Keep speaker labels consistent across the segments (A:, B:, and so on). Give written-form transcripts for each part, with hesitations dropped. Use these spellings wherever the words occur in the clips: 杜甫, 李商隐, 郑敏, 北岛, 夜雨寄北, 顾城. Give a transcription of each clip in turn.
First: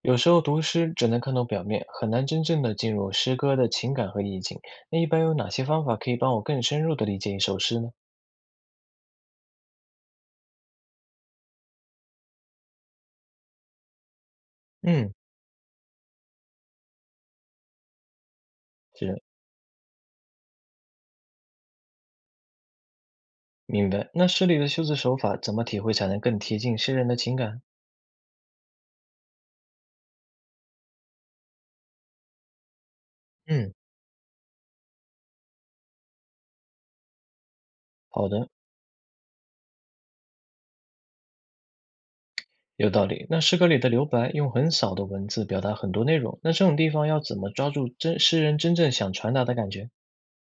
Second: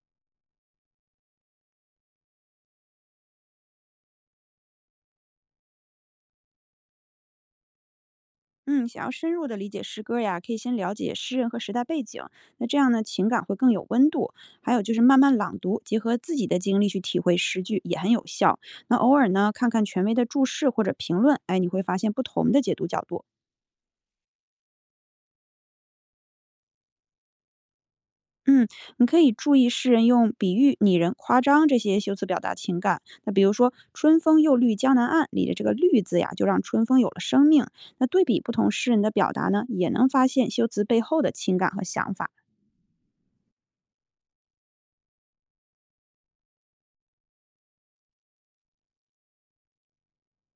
A: 有时候读诗只能看到表面，很难真正的进入诗歌的情感和意境。那一般有哪些方法可以帮我更深入的理解一首诗呢？
B: 嗯，想要深入的理解诗歌呀，可以先了解诗人和时代背景，那这样呢，情感会更有温度。还有就是
A: 嗯，
B: 慢慢朗读，结合自己的经历去体会诗句也很有效。那偶
A: 是，
B: 尔呢，看看权威的注释或者评论，哎，你会发现不同的解读角度。
A: 明白。那诗里的修辞手法怎么体会才能更贴近诗人的情感？
B: 嗯，你可以注意诗人用比喻、拟人、夸张这些修辞表达情感。那比如说
A: 嗯，
B: “春风又绿江南岸"里的这个"绿"字呀，就让春风有了生命。那对
A: 好
B: 比
A: 的，
B: 不同诗人的表达呢，也能发现修辞背后的情感和想法。
A: 有道理。那诗歌里的留白用很少的文字表达很多内容，那这种地方要怎么抓住真诗人真正想传达的感觉？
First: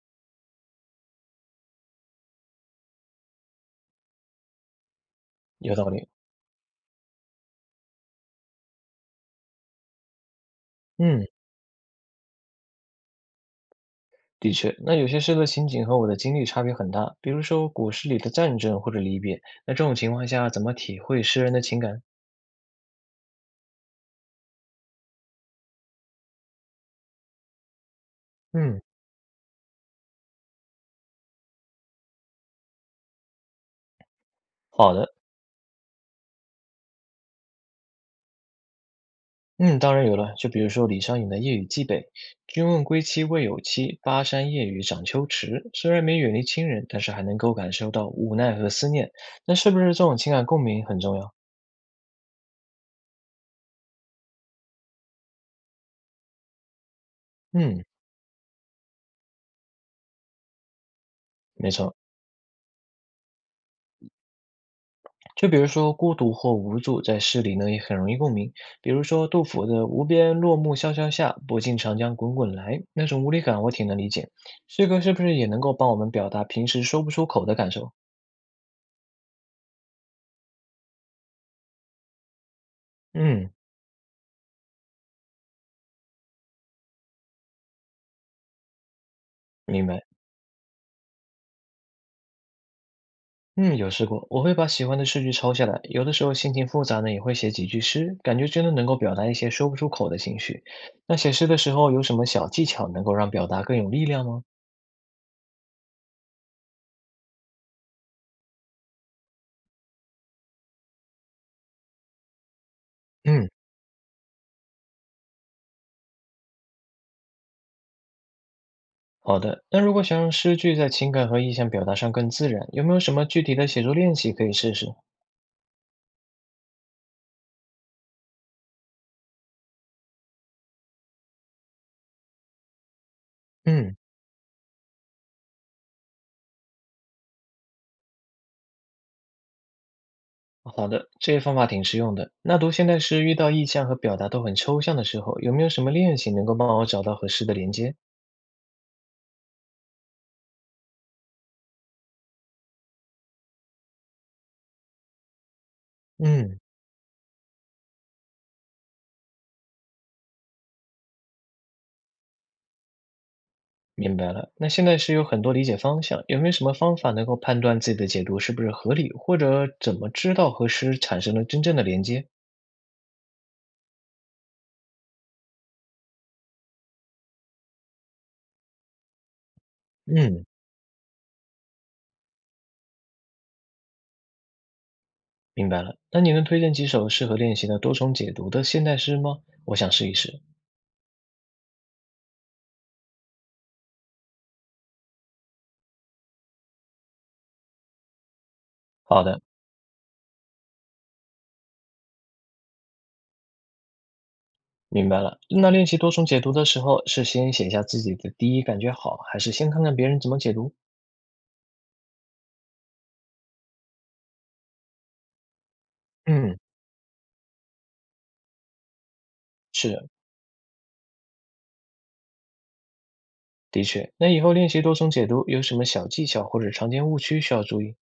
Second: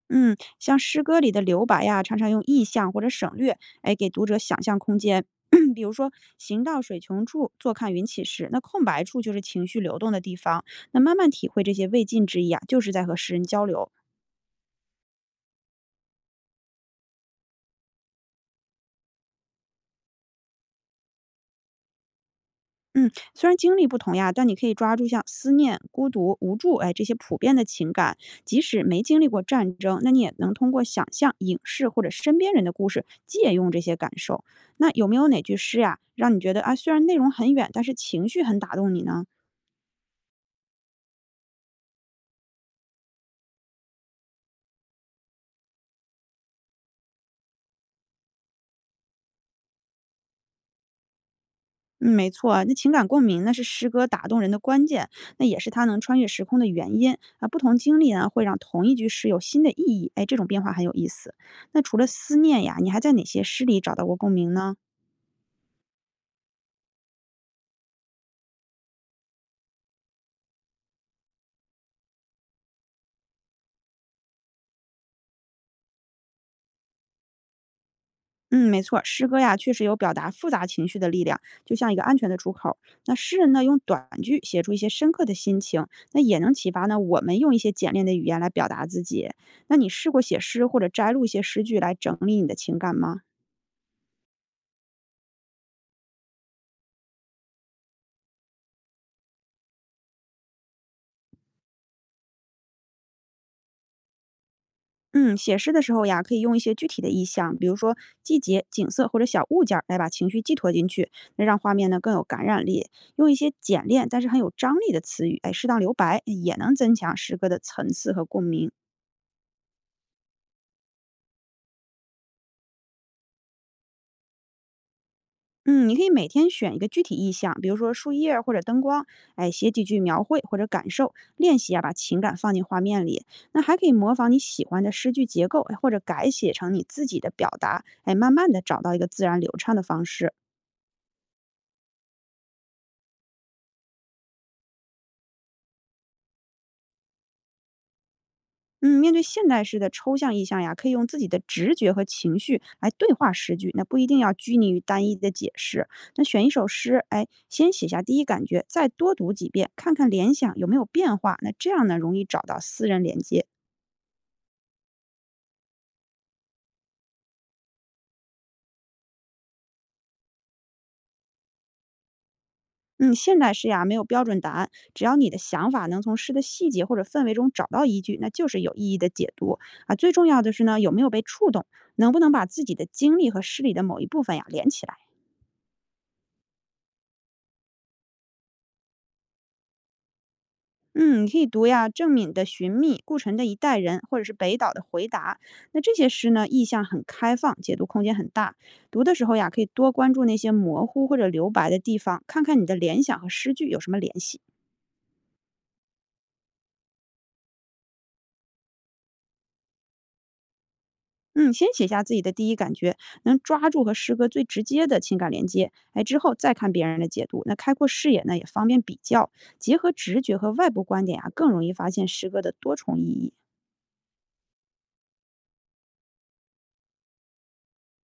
B: 嗯，像诗歌里的留白呀，常常用意象或者省略，哎，给读者想象空间。
A: 有
B: 比
A: 道
B: 如
A: 理。
B: 说"行到水穷处，坐看云起时"，那空白处就是情绪流动的地方。那慢
A: 嗯。
B: 慢体会这些未尽之意啊，就是在和诗人交流。
A: 的确，那有些诗的情景和我的经历差别很大，比如说古诗里的战争或者离别，那这种情况下怎么体会诗人的情感？
B: 嗯，虽然经历不同呀，但你可以抓住像思念、孤独、无助，哎，这些普遍的情感，即
A: 嗯，
B: 使没经历过战争，那你也能通过想象、影视或者身边人的故事，借用这些感受。那
A: 好
B: 有没
A: 的，
B: 有哪句诗呀，让你觉得啊，虽然内容很远，但是情绪很打动你呢？
A: 嗯，当然有了，就比如说李商隐的《夜雨寄北》，“君问归期未有期，巴山夜雨涨秋池”，虽然没远离亲人，但是还能够感受到无奈和思念，那是不是这种情感共鸣很重要？
B: 嗯，没错啊，那情感共鸣那是诗歌打动人的关键，那也是它能穿越时空的原因啊。不同
A: 嗯，
B: 经历呢，会让同一句诗有新的意义，哎，这种变化很有意思。
A: 没
B: 那
A: 错。
B: 除了思念呀，你还在哪些诗里找到过共鸣呢？
A: 就比如说孤独或无助，在诗里呢也很容易共鸣。比如说杜甫的“无边落木萧萧下，不尽长江滚滚来”，那种无力感我挺能理解。诗歌是不是也能够帮我们表达平时说不出口的感受？
B: 嗯，没错儿诗歌呀，确实有表达复杂情绪的力量，就像一个安全的出口儿那诗
A: 嗯，
B: 人呢，用短句写出一些深刻的心情，那也能启发呢我们用一些简练的语言来表达自己。那
A: 明
B: 你
A: 白。
B: 试过写诗或者摘录一些诗句来整理你的情感吗？
A: 嗯，有试过，我会把喜欢的诗句抄下来，有的时候心情复杂呢，也会写几句诗，感觉真的能够表达一些说不出口的情绪。那写诗的时候有什么小技巧能够让表达更有力量吗？
B: 嗯，写诗的时候呀，可以用一些具体的意象，比如说季节、景色或者小物件儿来把情绪寄托进去，那让画面呢更有感染力。用一
A: 嗯。
B: 些简练但是很有张力的词语，哎，适当留白，也能增强诗歌的层次和共鸣。
A: 好的，那如果想让诗句在情感和意象表达上更自然，有没有什么具体的写作练习可以试试？
B: 嗯，你可以每天选一个具体意象，比如说树叶儿或者灯光，哎，写几句描绘或者感受，练习啊，把情感放进画面里。那还可以
A: 嗯，
B: 模仿你喜欢的诗句结构，哎或者改写成你自己的表达，哎，慢慢的找到一个自然流畅的方式。
A: 好的，这些方法挺实用的。那读现代诗遇到意象和表达都很抽象的时候，有没有什么练习能够帮我找到和诗的连接？
B: 嗯，面对现代诗的抽象意象呀，可以用自己的直觉和情绪来对话诗句，那不一定要拘泥于单一的解释。那选一
A: 嗯，
B: 首诗，哎，先写下第一感觉，再多读几遍，看看联想有没有变化。那这样呢，容易找到私人连接。
A: 明白了，那现代诗有很多理解方向，有没有什么方法能够判断自己的解读是不是合理，或者怎么知道和诗产生了真正的连接？
B: 嗯，现代诗呀，没有标准答案，只要你的想法能从诗的细节或者氛围中找到依据，那就是有意义的解读啊。最重要
A: 嗯，
B: 的是呢，有没有被触动，能不能把自己的经历和诗里的某一部分呀连起来。
A: 明白了，那你能推荐几首适合练习的多重解读的现代诗吗？我想试一试。
B: 嗯，你可以读呀郑敏的《寻觅》，顾城的《一代人》，或者是北岛的《回答》。那这些诗呢，意象很开放，解读空间很大。读的
A: 好
B: 时候
A: 的。
B: 呀，可以多关注那些模糊或者留白的地方，看看你的联想和诗句有什么联系。
A: 明白了。那练习多重解读的时候，是先写下自己的第一感觉好，还是先看看别人怎么解读？
B: 嗯，先写下自己的第一感觉，能抓住和诗歌最直接的情感连接。哎，之后再
A: 嗯，
B: 看别人的解读，那开阔视野呢，也方便比较，结
A: 是
B: 合
A: 的，
B: 直觉和外部观点啊，更容易发现诗歌的多重意义。
A: 的确。那以后练习多重解读有什么小技巧或者常见误区需要注意？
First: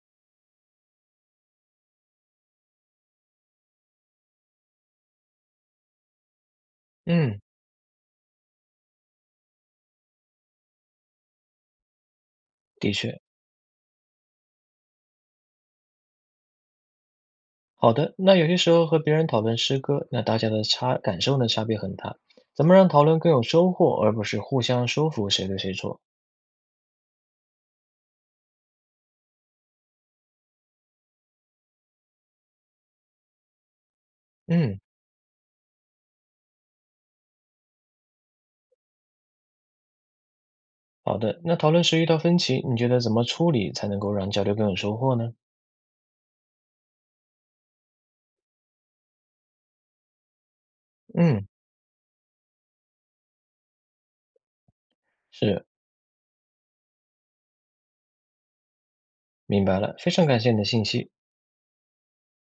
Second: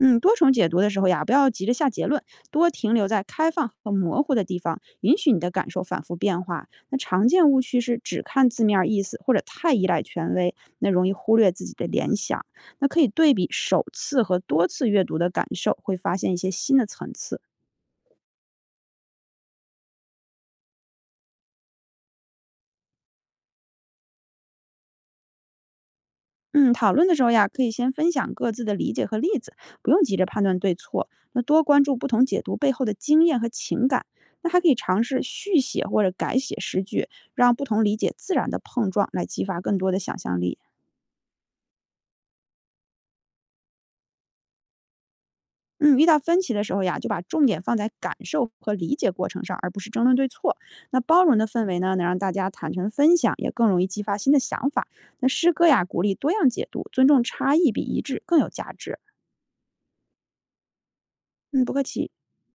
B: 嗯，多重解读的时候呀，不要急着下结论，多停留在开放和模糊的地方，允许你的感受反复变化。那常
A: 嗯，
B: 见误区是只看字面儿意思，或者太依赖权威，那容易忽略自己的联想。那
A: 的
B: 可以
A: 确，
B: 对比首次和多次阅读的感受，会发现一些新的层次。
A: 好的。那有些时候和别人讨论诗歌，那大家的差感受呢差别很大，怎么让讨论更有收获，而不是互相说服谁对谁错？
B: 嗯，讨论的时候呀，可以先分享各自的理解和例子，不用急着判断对错。那多关注不同解读背后的经验和情感。那还可以
A: 嗯，
B: 尝试续写或者改写诗句，让不同理解自然的碰撞，来激发更多的想象力。
A: 好的，那讨论时遇到分歧，你觉得怎么处理才能够让交流更有收获呢？
B: 嗯，遇到分歧的时候呀，就把重点放在感受和理解过程上，而不是争论对错。那包容的
A: 嗯。
B: 氛围呢，能让大家坦诚分享，也更容易激发新的想法。那诗歌
A: 是，
B: 呀，鼓励多样解读，尊重差异比一致更有价值。
A: 明白了，非常感谢你的信息。
B: 嗯，不客气。